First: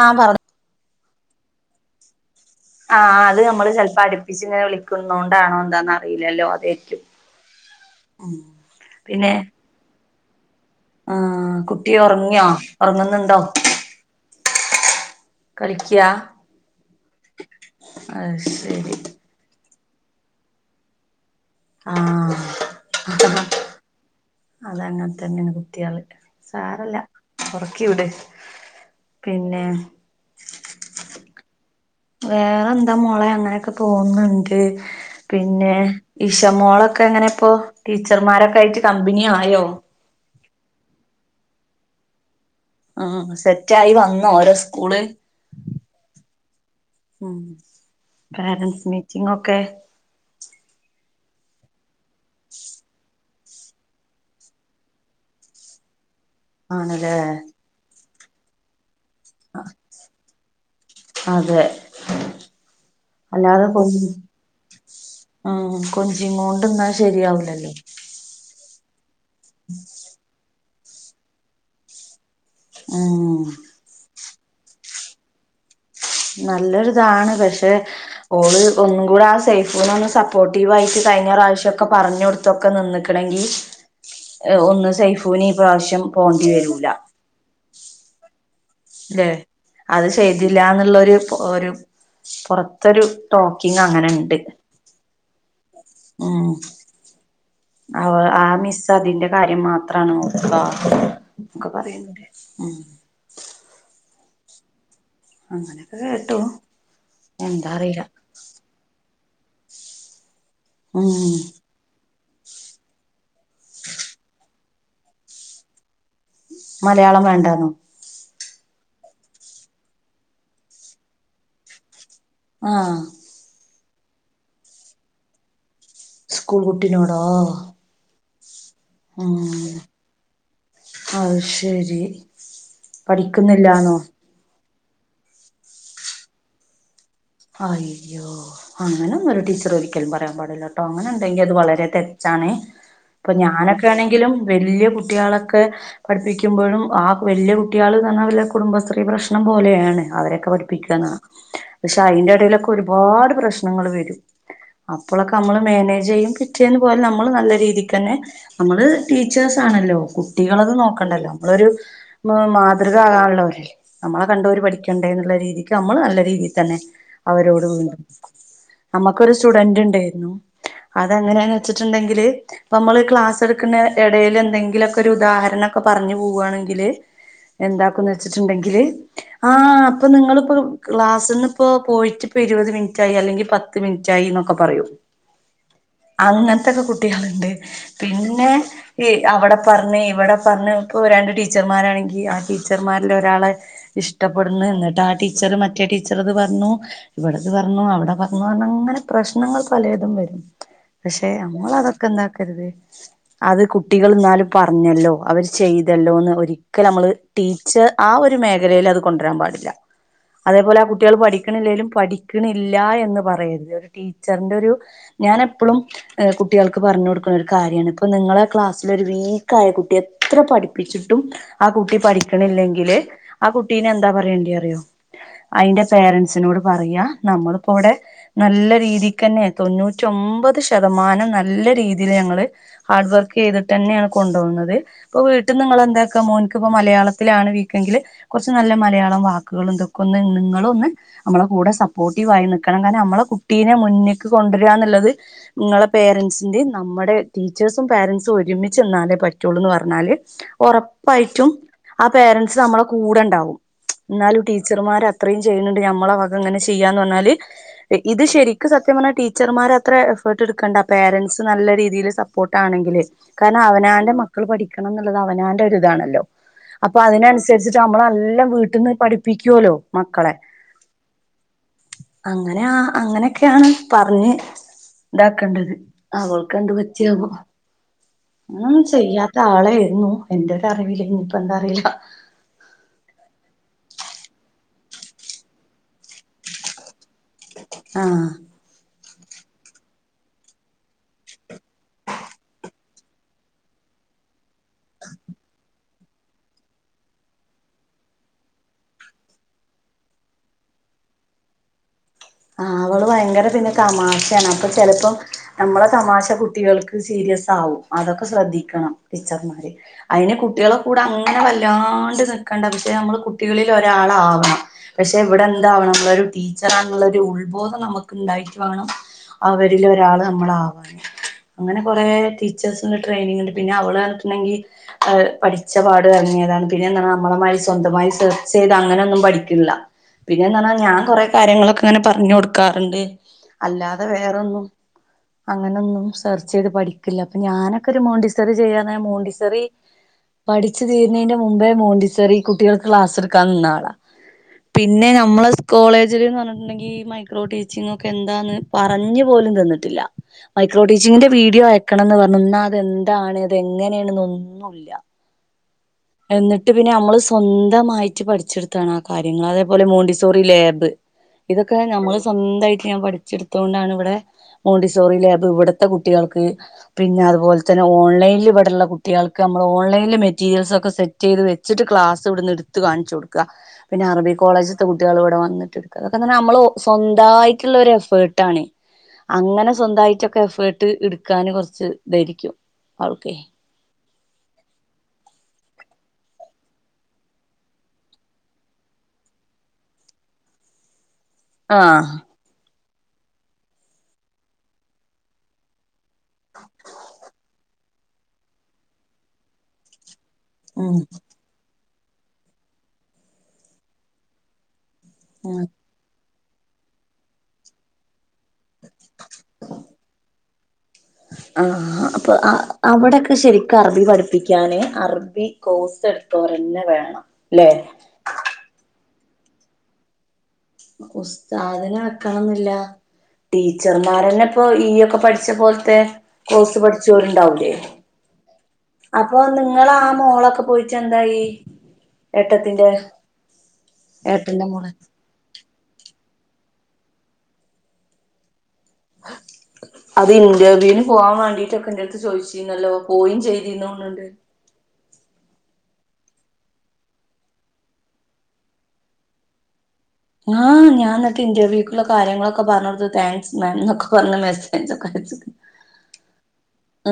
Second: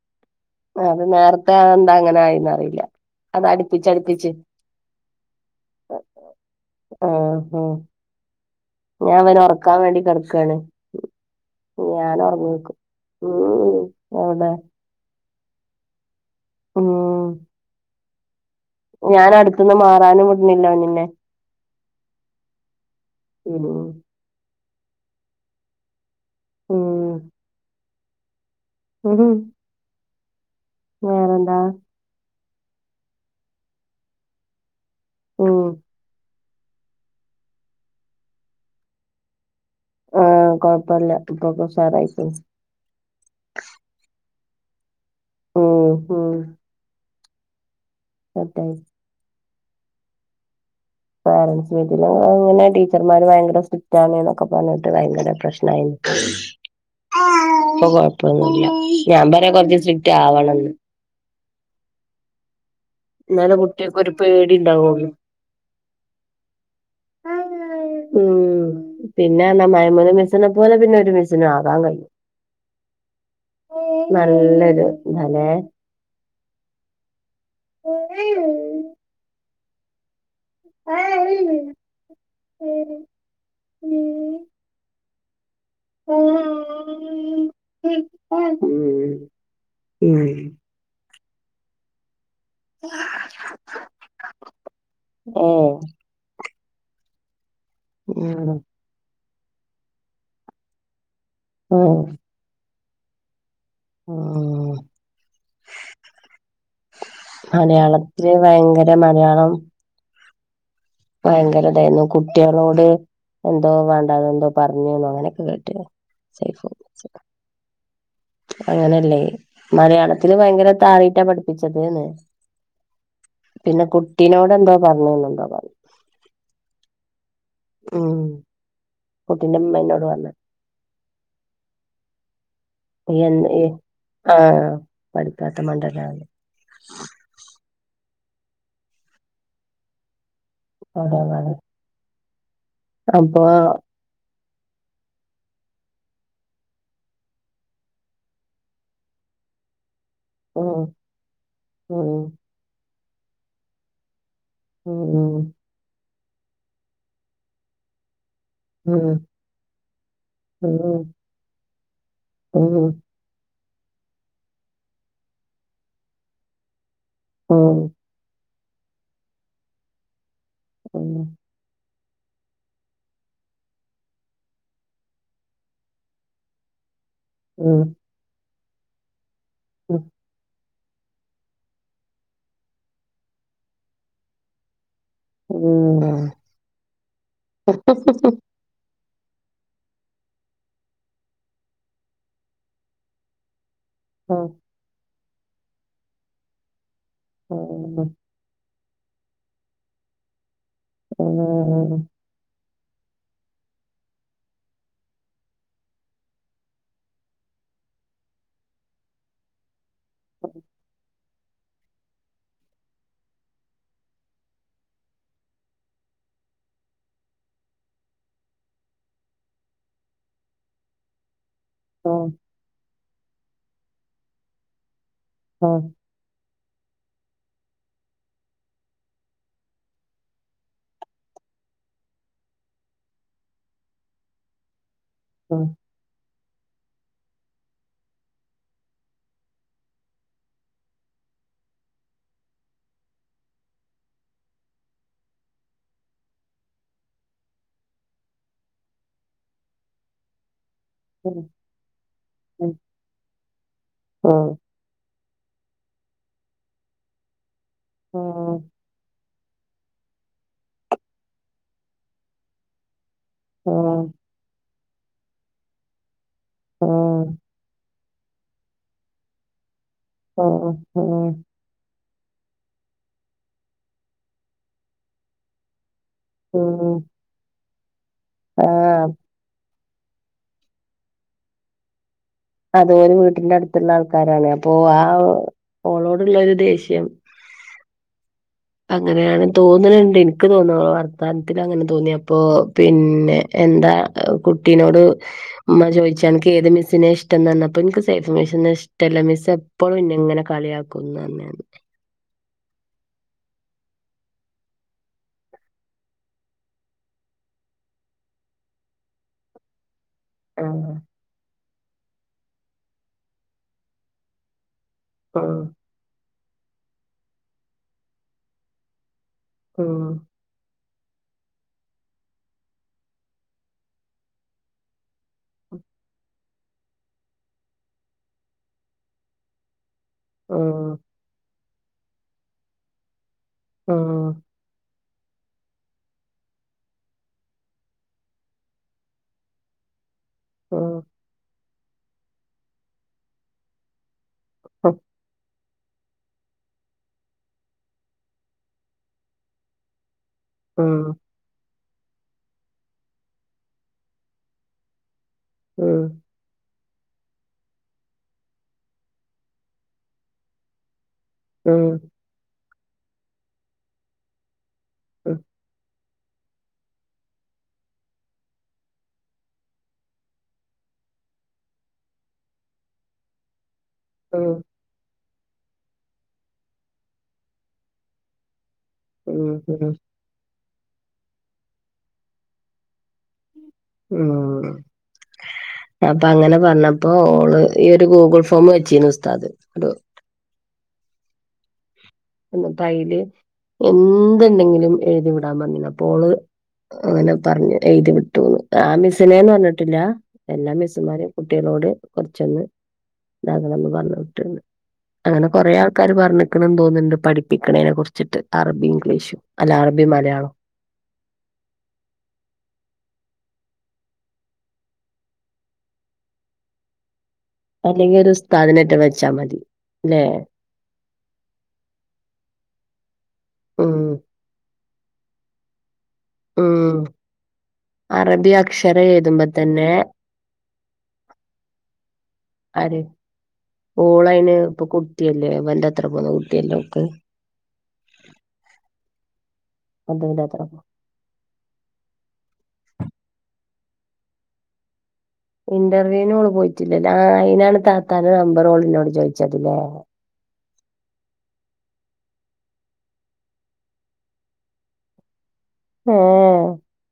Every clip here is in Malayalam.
ആഹ് പറഞ്ഞ- അത് നേരത്തെ എന്താ അങ്ങനെ ആയ്ന്ന്റി ആഹ് അത് നമ്മള് ചെപ്പോ അടുപ്പിച്ച് ഇങ്ങനെ വിളിക്കുന്നത കൊണ്ടാണോ എന്താന്ന് അറിയില്ലല്ലോ അതാരിക്കും ആഹ് ഉം പിന്നെ- കക്കാൻ വേണ്ടി കിടക്കയാണ് ആഹ് കുട്ടി ഞൻ ഒറങ്ങിയോ ഉറങ്ങീയേക്കും ഒറങ്ങുന്നുണ്ടോ ഉം- ഓടെ- കളിക്ക്യാ മ് ഹ്- ആഹ് ശെരി ഞാനടുത്തൊന്ന് മാറാനും വിടുന്നില്ലോന്നന്നെ ആഹ് ഉം അതങ്ങനെ തന്നെയാണ് കുത്തിയാള് സാരുല്ല ഉം ഒറക്കി വിട് ഉം പിന്നെ - വേറെന്താ വേറെ എന്താ മോളെ അങ്ങനെയൊക്കെ പോകുന്നുണ്ട് ഉം പിന്നെ ഇഷ മോളൊക്കെ എങ്ങനെ ഇപ്പോ ടീച്ചർമാരൊക്കെ ആയിട്ട് കമ്പനിയായോ?. ആഹ് കൊഴപ്പല്ല ഇപ്പൊക്ക ഉഷാറായിരിക്കുണു. ആഹ് സെറ്റായി വന്നോ ഓൾടെ സ്കൂള് മ്ഹ് മ്ഹ് ഉം പേരൻ്റസ് മീറ്റിംഗ് ഒക്കെ പാരന്റസ് മീറ്റിങ് അഹ് ങ്ങനെ ടീച്ചർമാര് ഭയങ്കര സ്ക്രിറ്റ്. [unintelligible] തൊക്കെ പറഞ്ഞിട്ട് ഭയങ്കര പ്രസശ്നയിനു ആണ് ല്ലേ. ഇപ്പൊന്നുല്ല ഞാൻ പറ കോറച്ച് സ്ട്രിക്റ്റ് ആവണംന്ന്. അതെ എന്നാലെ അല്ലാതെ പോയി കുട്ടികക്കൊരു പേടി ഉണ്ടാവുള്ളു ആ കൊഞ്ചി കൊണ്ട്ന്നാൽ ശരിയാവിലല്ലോ. ഉം പിന്നെ എന്നാ മഴമൂന മിസിനെ പോലെ പിന്നെ ഒരു മിസിനും ആകാൻ കയ്യും. ആഹ നല്ലൊരു തലെ നല്ലൊരിതാണ് പക്ഷെ ഓള് ഉം ഒന്നും കൂടെ ആ സേഫു ഒന്ന് സ പ്പോട്ടീവ് ആയിട്ട് കഴിഞ്ഞ ഏ പ്രാവശ്യൊക്കെ പറഞ്ഞ് കൊടുത്തൊക്കെ ഉം നിന്നക്കണെങ്കിൽ ഒന്ന് സേഫ് ഇവനി പ്രാവശ്യം പോവേണ്ടി വരൂല. [unintelligible] ല്ലെ അത് ചെയ്തില്ല എന്നുള്ളരു ഒരു പോ ഒരു പുറത്തൊരു ടോക്കിങ് അങ്ങനെ ഇണ്ട്. ഹെ ഉം അവ ആ മിസ് ക്ക അതിന്റെ കാര്യം മാത്രാണ് നോക ഉം പറയുണ്ടെ ഉ.. ആ ഹാ അങ്ങനെയൊക്കെ കേട്ടു എന്താ അറിയില ഇച്ച് ഭയങ്കര മലയാളം ഉം ഭയങ്കര ഇതായിരുന്നു കുട്ടികളോട് എന്തോ വേണ്ട എന്തോ പറഞ്ഞുന്നോ അങ്ങനെയൊക്കെ കേട്ടിനു സൈഫു മലയാളം വേണ്ടന്നെ അങ്ങനെയല്ലേ മലയാളത്തില് ഭയങ്കര താറിയിട്ടാ പഠിപ്പിച്ചത് ന്ന് ആഹ പിന്നെ കുട്ടിനോട് എന്തോ പറഞ്ഞു എന്താ പറഞ്ഞു. സ്കൂൾ കുട്ടി നോടോ?. മ് ആ അഹ് ശരി എന്ദ് എ പഠിക്കുന്നില്ലാന്നോ ആഹ പഠിപ്പാത്ത മണ്ഡല അയ്യോ അങ്ങനെ ഒരു ടീച്ചർ ഒരിക്കലും പറയാൻ പാടില്ലട്ടോ അങ്ങനെ ഉണ്ടെങ്കി അത് വളരെെ ത്തെ റ്റാണ് ഇപ്പൊ അപ്പൊ ഞാനൊക്കെ ആണെങ്കിലും വലിയ കുട്ടികളൊക്കെ പഠിപ്പിക്കുമ്പോഴും ആ വലിയ കുട്ടിള് പറഞ്ഞാൽ വല കുടുംബശത്രീ പ്രശ്നം പോലെയാണ് അവരെ ക്ക ഉം പഠിപ്പിക്കണോ?. ത്താ ഉം അയിന്റെ ഇടയിലൊക്കെ ഒരുപാട് പ്രശ്നങ്ങൾ വരും. ഉം അപ്പോഴൊക്കെ നമ്മള് മാനേജ് ചെയ്യും. കിട്ടിയതു പോലെ നമ്മള് നല്ല രീതിക്ക് തന്നെ നമ്മള് ഉം ഉം ടീച്ചേഴ്സ് ആണല്ലോ. കുട്ടികളത് ഉം നോക്കണ്ടല്ലോ. നമ്മളൊരു മ്മ ഉം ഉം മാതൃക ആകാനുള്ളരെല്ലേ നമ്മളെ കണ്ട്‌ ഓർ പഠിക്കണ്ടേ എന്നുള്ള രീതിക്ക് നമ്മള് നല്ല രീതിൽ തന്നെ അവരോട് ഉം നി നമ്മക്കൊരു സ്റ്റുഡന്റ് ഇണ്ട്‌ ഉം അതെങ്ങനെച്ചിട്ടുണ്ടെങ്കില് പ്പ നമ്മള് ക്ലാസ് എടുക്കുന്ന ഇടയിൽ എന്തെങ്കിലുമൊക്കെ ഒരു ഉദാഹരണൊക്കെ പറഞ്ഞു പോവുവാണെങ്കില് ഉം ഉം ഉം എന്താക്കന്ന് വെച്ചിട്ടുണ്ടെങ്കില് ആഹ് അപ്പൊ നിങ്ങളിപ്പോ ക്ലാസ്സിന്ന് പ്പ പോയിട്ട് ഇപ്പോ ഇരുപത് മിനിറ്റായി അല്ലെങ്കിൽ പത്ത് മിനിറ്റായി എന്നൊക്കെ പറയും അങ്ങനത്തെക്കെ കുട്ടികളുണ്ട് പിന്നെ ഈ അവിടെ പറഞ്ഞ് ഇവിടെ പറഞ്ഞ് ഇപ്പോൾ രണ്ട് ടീച്ചർമാരാണെങ്കിൽ ആഹ് ടീച്ചർമാരിൽ ഒരാള്. ഇഷ്ടപ്പെടുന്നു എന്നിട്ട് ആ ടീച്ചർ മറ്റേ ടീച്ചർത് പറഞ്ഞു ഇവിടത് പറഞ്ഞു ഉം അവിടെ പ ന്ന് പറഞ്ഞ അങ്ങനെ പ്രശ്നങ്ങൾ പലതും വരും പക്ഷെ നമ്മൾ ഉം അതൊക്കെ എന്താക്കരുത് അത് കുട്ടികൾ എന്നാലും പറഞ്ഞല്ലോ അവര് ചെയ്തല്ലോന്ന് ഒരിക്കൽ നമ്മള് ടീച്ചർ ആഹ് ഒരു മേഖലയിൽ അത് കൊണ്ടുവരാൻ പാടില്ല അതേപോലെ ആ കുട്ടികൾ പഠി പഠിക്കണില്ലെലും പഠിക്കണില്ല എന്ന് പറയരുത് ഒരു ടീച്ചറിന്റെ ഒരു ഞാൻ എപ്പോളും കുട്ടികൾക്ക് പറഞ്ഞു കൊടുക്കുന്ന ഒരു കാര്യമാണ് ഇപ്പൊ നിങ്ങളെ ക്ലാസിൽ ഒരു വീക്ക് ആയ കുട്ടിയെ എത്ര പഠിപ്പിച്ചിട്ടും ആ കുട്ടി ഉം പഠിക്കണില്ലെങ്കില് ആ കുട്ടീന എന്താ പറയേണ്ടി അറിയോ ആ അതിന്റെ പേരൻ സിനോട് പറയാ നമ്മളിപ്പോ ഇവിടെ നല്ല രീതിക്ക് തന്നെ തൊണ്ണൂറ്റോമ്പത് ശതമാനം നല്ല രീതിൽ ഞങ്ങള് ഹാർഡ് വർക്ക് ചെയ്തിട്ട് തന്നെയാണ് കൊണ്ടുപോകുന്നത് ഇപ്പൊ വീട്ടിൽ നിങ്ങൾ എന്താക്ക മോൻക്ക് ഇപ്പോ മലയാളത്തിലാണ് വീക്കെങ്കിൽ കുറച്ച് നല്ല മലയാളം വാക്കുകൾ ഇതൊക്കെ ഒന്ന് നിങ്ങളും ഒന്ന് നമ്മളെ കൂടെ സപ്പോർട്ടീവായി നിൽക്കണം കാരണം നമ്മളെ കുട്ടീനെ മുന്നേക്ക് കൊണ്ടുവരിക എന്നുള്ളത് നിങ്ങളെ പേരൻസിന്റെ നമ്മുടെ ടീച്ചേഴ്സും പേരൻറ്സും ഒരുമിച്ച് നിന്നാലേ പറ്റുള്ളൂന്ന് പറഞ്ഞാല് ഉറപ്പ പ്പായിട്ടും ആ പേരന്റ്സ് നമ്മളെ കൂടെ ഉണ്ടാവും എന്നാലും ടീച്ചർമാർ അത്രയും ചെയ്യുന്നുണ്ട് ഞ നമ്മള വക ഇങ്ങനെ ചെയ്യാന്ന് പറഞ്ഞാല് ഇത് ശരിക്കും സത്യം പറഞ്ഞാല് ടീ ടീച്ചർമാർ അത്ര എഫേർട്ട് എടുക്കേണ്ട പേരൻറ്സ് നല്ല രീതിയിൽ സപ്പോർട്ട് ആണെങ്കില് കാരണം അവനാന്റെ മ മൾ പഠിക്കണം എന്നുള്ളത് അവനാന്റെ ഒരിതാണല്ലോ അപ്പൊ അതിനനുസരിച്ചിട്ട നമ്മളെല്ലാം വീട്ടിൽ നി പഠിപ്പിക്കുല്ലോ മക്കളെ ഓഹ് ഓഹ് അങ്ങനെ ആഹ് അങ്ങനെയൊക്കെയാണ് പറഞ്ഞ് ഇതാക്കണ്ടത് അവൾക്കെന്ത് പറ്റിയാവോ? അങ്ങനൊന്നും ചെയ്യാത്ത ആളായിരുന്നു എന്റെ ഒരു അറിവില് ഇനിയിപ്പ എന്താ അറിയില്ല. അതെ ഒരു വീട്ടിന്റെ അടുത്തുള്ള ആൾക്കാരാണ് അപ്പൊ ആ ഓളോടുള്ള ഒരു ദേഷ്യം ആഹ്. അങ്ങനെയാണ് തോന്നുന്നുണ്ട് എനിക്ക് തോന്ന വർത്താനത്തി അങ്ങനെ തോന്നി അപ്പൊ പിന്നെ എന്താ കുട്ടിനോട് ഉമ്മ ചോദിച്ചു അനക്ക് ഏത് മിസ്സിനെ ഇഷ്ടം തന്നപ്പോ എനിക്ക് സേഫ് മിസ്സിനെ ഇഷ്ടല്ല മിസ്സ് എ പ്പഴും ഇന്ന ഇങ്ങനെ കളിയാക്കുന്ന് പറഞ്ഞാന്ന് അവള് ഭയങ്കര പിന്നെ തമാശയാണ് അപ്പൊ ചിലപ്പോം നമ്മള തമാശ കുട്ടികൾക്ക് സീരിയസ് ആകും അതൊക്കെ ശ്രദ്ധിക്കണം ടീച്ചർമാര് അതിന് ആ കുട്ടികളെ കൂടെ അങ്ങനെ വല്ലാണ്ട് നിക്കണ്ട പക്ഷേ നമ്മള് കുട്ടികളിൽ ഒരാളാവണം. പക്ഷെ ആ ഇവിടെ എന്താവണം നമ്മളൊരു ടീച്ചറാണുന്നുള്ളോരു ഉൾബോധം നമുക്ക് ഉണ്ടായിട്ട് വേണം ആ അവരിൽ ഒരാൾ നമ്മളാ അങ്ങനെ കൊറെ ടീച്ചേഴസ്ൻ്റെ ട്രെയിനിങ്ണ്ട് പിന്നെ അവള് പറഞ്ഞിട്ടുണ്ടെങ്കിൽ പഠിച്ച പാട് ഇറങ്ങിയതാണ് പിന്നെ എന്താണ് നമ്മളെ മാരി സ്വന്തമായി സെർച്ച് ചെയ്ത് അങ്ങനെയൊന്നും പഠിക്കിൺലാ പിന്നെന്താണ് ഞാൻ കൊറെ കാര്യങ്ങളൊക്കെ ഇങ്ങനെ പറഞ്ഞു കൊടുക്കാറുണ്ട് ആ ആ അല്ലാതെ വേറൊന്നും അങ്ങനെയൊന്നും സെർച്ച് ചെയ്ത് പഠിക്കില്ല അപ്പൊ ഞാനൊക്കെ ഒരു മോണ്ടിസെറി ചെയ്യാന മോണ്ടിസെറിയ പഠിച്ചു തീരുന്നതിന്റെ മുമ്പേ മോണ്ടിസറി കുട്ടികൾക്ക് ക്ലാസ് എടുക്കാൻ നിന്നാളാ. ആ പിന്നെ നമ്മളെ കോളേജിൽന്ന് പറഞ്ഞിട്ടുണ്ടെങ്കിൽ ഈ മൈക്രോ ടീച്ചിങ്ങൊക്കെ എന്താന്ന് പറഞ്ഞു പോലും തന്നിട്ടില്ല മൈക്രോ ആ ടീച്ചിങ്ങിന്റെ വീഡിയോ ആയക്കണംന്ന് പർഞ്ഞു എന്നാതെന്താണ് അത് എങ്ങനേണൊന്നുല്ല ഉം എന്നിട്ട് പിന്നെ നമ്മള് സ്വന്തമായിട്ട് പഠിച്ചെടുത്താണ് ആ കാര്യങ്ങൾ അതേപോലെ മോണ്ടിസോറി ലാബ് ഇതൊക്കെ ഉം, ഞമ്മൾ സ്വന്തായിട്ട് ഞാൻ പഠിച്ചെടുത്തൊണ്ടാണ് ഇവിടെ മോണ്ടിസോറി ഉം, ലാബ് ഇവിടത്തെ കു ട്ടികൾക്ക് പിന്നെ അതുപോലെ തന്നെ ഓലൈനിൽ ഇവടള്ള കുട്ടികൾക്ക് നമ്മൾ ഓൺലൈൻൽ മെറ്റീരിയൽ സൊക്കെ സെറ്റ് ചെയ്ത് വെച്ചിട്ട് ക്ലാസ് ഇവിടുന്ന് ഇടുത്ത് കാണച്ചൊടുക്കുക പിന്നെ അറബി ഉം, കോളേജ് ത്തെ കുട്ടികൾ ഇവിടെ വന്നിട്ട്ടുക്ക അതൊക്കെന്ന നമ്മള് സ്വന്തായിട്ടുള്ളൊരു എഫേർട്ടാണ് അങ്ങനെ ഉം, ഉം, സ്വന്തായ്ട്ടൊക്കെ എഫേർട്ട് ഇടുക്കാന് കൊറച്ച് തായ്രിക്കും അവൾക്കെ ഉം അപ്പൊ അങ്ങനെ പറഞ്ഞപ്പോ ഓള് ഈ ഒരു ഗൂഗിൾ ഫോം വെച്ചീന് ഉസ്താത് ഒരു ആഹ് എന്നി. ട്ടൈല് എന്ത്ണ്ടെങ്കിലും എഴുതി വിടാൻ പർഞ്ഞീനു അപ്പോ ഓള് അങ്ങനെ പറഞ്ഞ് എഴുതി വിട്ടുന്ന് ആ മിസിനേന്ന് പറഞ്ഞിട്ടില്ല എല്ലാ ഉം മിസ്സുമാരും കുട്ടികളോട് കൊറച്ചൊന്ന് ഇതാക്കണന്ന് പറഞ്ഞു വിട്ടിണ്ട് അങ്ങനെ ഉം കൊറേ ആൾക്കാര് പറഞ്ഞിക്കണ്ന്ന് തോന്നുണ്ട് പഠിപ്പിക്കണേനെ കുറിച്ചിട്ട് അറബിം ഇംഗ്ലീഷും അല്ല അറബിം മലയാളം ആഹ് ആ ആ അപ്പൊ അ അവിടൊക്കെ ശരിക്കും അറബി പഠിപ്പിക്കാന് അറബി കോഴ്സെടുത്തോലന്നെ വേണം ല്ലെ അല്ലെങ്കി ഒരു ഉസ്താദിനേറ്റ വെച്ചാ മതി ല്ലെ? ഉസ്താദിനെ വെക്കണംന്നില്ല ഉം ടീച്ചർമാരന്നെ ഇപ്പൊ ഈയൊക്കെ പഠിച്ച പോലത്തെ കോഴ്സ് ഉം പഠിച്ചോരുണ്ടാവൂലേ? അറബി അക്ഷരം അപ്പൊ എഴുതുമ്പോ തന്നെ നിങ്ങളാ മോളൊക്കെ പോയിട്ടെന്തായി? ഏട്ടത്തിന്റെ ഓളൈന് ഏട്ടന്റെ ഇപ്പൊ മോള് കുട്ട്യല്ലേ ഇവന്റെത്ര പോന്ന കുട്ട്യല്ലേ ഓക്ക് അത് മധുവിന്റെ എത്ര ഇൻ്റർവ്യൂന് പോവാൻ വേണ്ടിട്ടൊക്കെ എൻ്റടുത്ത് ചോയ്ച്ചീനല്ലോ പോയും ചെയ്തീനോന്ന്ണ്ട് ഇന്റർവ്യൂനോള് പോയിട്ടില്ല ഞാ അയിനാണ് താത്താന്റെ നമ്പറ് ഓളിനോട് ചോയിച്ചത് ല്ലേ ആഹ് ഞാന്നട്ട് ഇന്റർവ്യൂക്കുള്ള കാര്യങ്ങളൊക്കെ പറഞ്ഞൊട്ത്ത് താങ്ക്സ് മാം ന്നൊക്കെ പറഞ്ഞ മെസ്സേജൊക്കെ അയ്ച്ച്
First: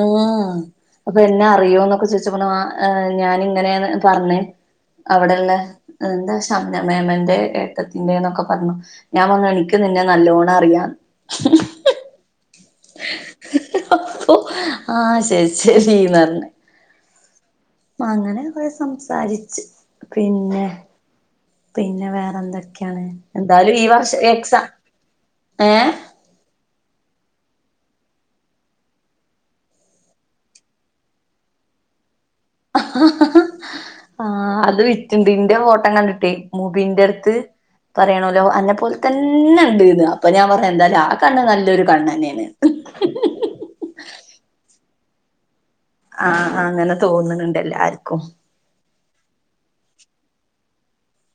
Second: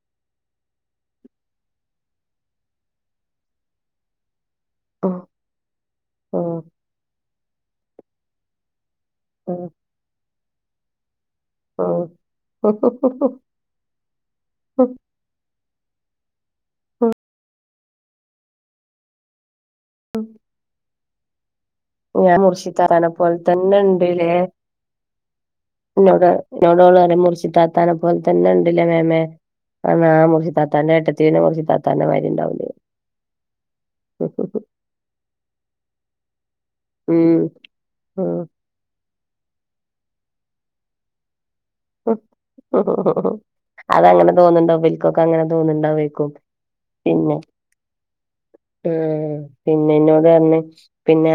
ആഹ് അപ്പൊ എന്നെ അറിയോന്നൊക്കെ ചോയ്ച്ചപ്പർഞ്ഞ് ഞാനിങ്ങനേന്ന് പറഞ്ഞേ ഉം അവിടെള്ള എന്താ ഉം ശംന മേമന്റെ ഏട്ടത്തിൻ്റെന്നൊക്കെ പറഞ്ഞു ഞാൻ പർഞ്ഞു ഉം എനിക്ക് നിന്നെ നല്ലോണം അറിയാന്ന് ഓ ഓ ആഹ് ശരി ശരിന്നർഞ്ഞെ ഉം അങ്ങനെ കൊറെ സംസാരിച്ച് പിന്നെ പിന്നെ ഞാൻ മുറിശി വേറെന്തൊക്കെയാണ് താത്തന പോലെ എന്തായാലും ഈ വർഷം തന്നെണ്ട്ല്ലേ? എക്സാം ഏഹ് ഇന്നോട് എന്നോടോളറിയ മുർശി താത്താനെ പോലെ തന്നെണ്ട് ല്ലേ മേമേ? ആഹ് മുർശിതാത്താന്റെ ഏട്ടത്തി മുർശിത്താത്താന്റെമായ്രിണ്ടാവൂലെ? ആഹ് അത് വിറ്റുണ്ട് ഇന്റെ ഫോട്ടം കണ്ടിട്ടേ മുബീന്റെടുത്ത് ഉം പറയേണല്ലോ അന്നെ പോലെ തന്നെണ്ട്ന്ന് അപ്പൊ ഞാൻ പറയാ എന്തായാലും ആ കണ്ണ് നല്ലൊരു കണ്ണെന്നെണ് ഉം അതങ്ങനെ തോന്നുന്നുണ്ടാവും ഇവൽക്കൊക്കെ അങ്ങെനെ തോന്നുന്നുണ്ടാവേ ആഹ് അങ്ങനെ തോന്നുണ് ണ്ടെല്ലാർക്കും ഉം പിന്നെന്നോടർഞ്ഞ് പിന്നെ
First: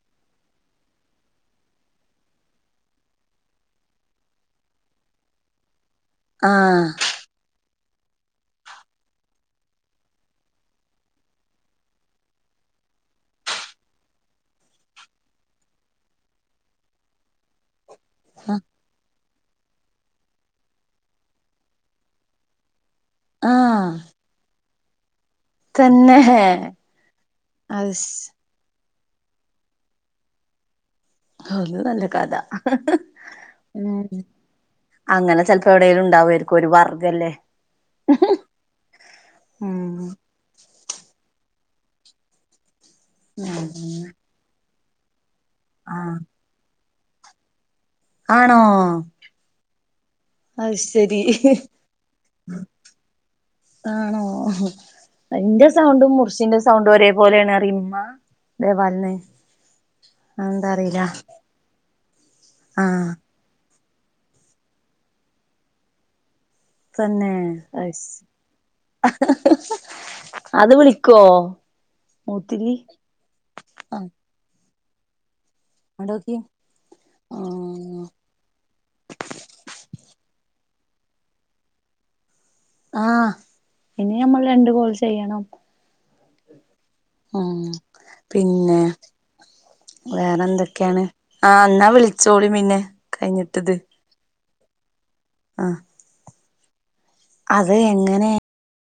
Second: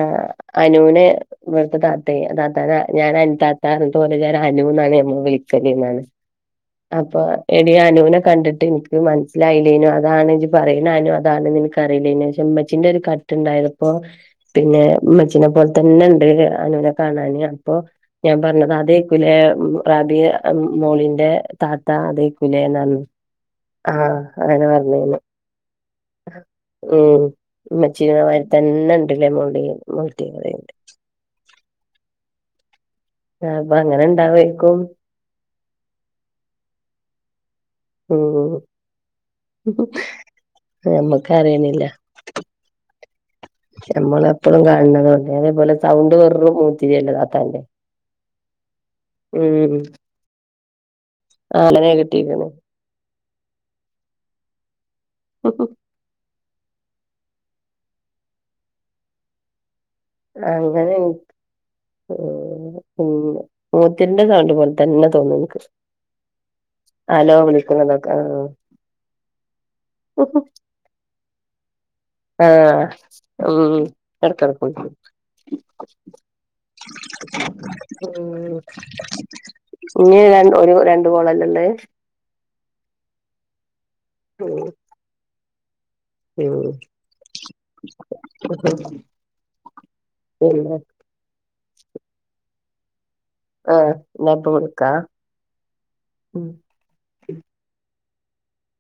അനൂനെ ഇവടുത്തെ താത്തേ താത്താന ഞാൻ അനുതാത്താ തോല നേരം അനൂന്നാണ് ഞമ്മള് വിളി ശര്യന്നെന്ന് ആഹ് അപ്പൊ എടീ അനൂനെ കണ്ടിട്ട് എനിക്ക് മനസ്സിലായില്ലേനോ അതാണ് ഇജ്ജ് പറയണ അനു അതാണ് എനക്ക്റിയില്ലേനോ ൻ്റെ ഉമ്മച്ചിൻ്റെ ഒരു കട്ടുണ്ടായത്പ്പോ പിന്നെ ഉമ്മച്ചീനെ പോലെ തന്നെ ഉണ്ട് അനൂനെ കാണാന് അപ്പൊ ഞാൻ ആഹ് പറഞ്ഞത് അതേക്കുലെ റാബി മോളിന്റെ താത്ത അതേക്കുലേ എന്നു ആഹ് അങ്ങനെ പറഞ്ഞേന്ന് തന്നെ ഉം അയ്ശ് ഉമ്മച്ചീനമാരി തന്നെ ഉണ്ടല്ലേ മുടിയും ആ അത് നല്ല കഥ ആ അപ്പൊ ഉം അങ്ങനെ ഇണ്ടാവേക്കും അങ്ങനെ ചിലപ്പോ എവിടേലും ഉണ്ടാവുമായിരിക്കും ഒരു വർഗ്ഗല്ലേ? ഉം ഉം ഞമ്മക്ക് അറിയണില്ല ഉം നമ്മള് എപ്പൊളും കാണ് ണതോണ്ട് അതേപോലെ സൗണ്ട് ആഹ് വെറും മൂത്തിരിയല്ല താത്താന്റെ. ആണോ. മ് മ് മ് അയ്ശരി [unintelligible] ആണോ എന്റെ സൗണ്ടും മുറിശീന്റെ സൗണ്ട് ഒരേ പോലേണ് അറിം ഇമ്മ [unintelligible] എന്താ അറീല. മ് മ് മൂത്തിന്റെ സൗണ്ട് പോലെ തന്നെ തോന്നും ഇൻക്ക്. തന്നെ ഹലോ അഹ്സ് വിളിക്കുന്നതൊക്കെ അത് വിളിക്കോ? മൂത്തിരി ആഹ് ഉം എട്കട്ക്ക് വിളിക്കും. ആടോക്കി ആഹ്. ഇഞ്ഞ് ഒരു രണ്ട് ഗോളല്ലേ ഇള്ളേ. ആഹ് ഇനി അമ്മൾ രണ്ടു കോൾ ചെയ്യണം. മ്. ആഹ് പിന്നെ വേറെ പിന്നെ എന്തൊക്കേണ്? ആഹ് എന്നാ വിളിച്ചോളി പിന്നെ. കഴിഞ്ഞിട്ടത് ആഹ് എന്നാപ്പൊ വിൾക്കാ. ആഹ്. ഉം. അത് എങ്ങനെ?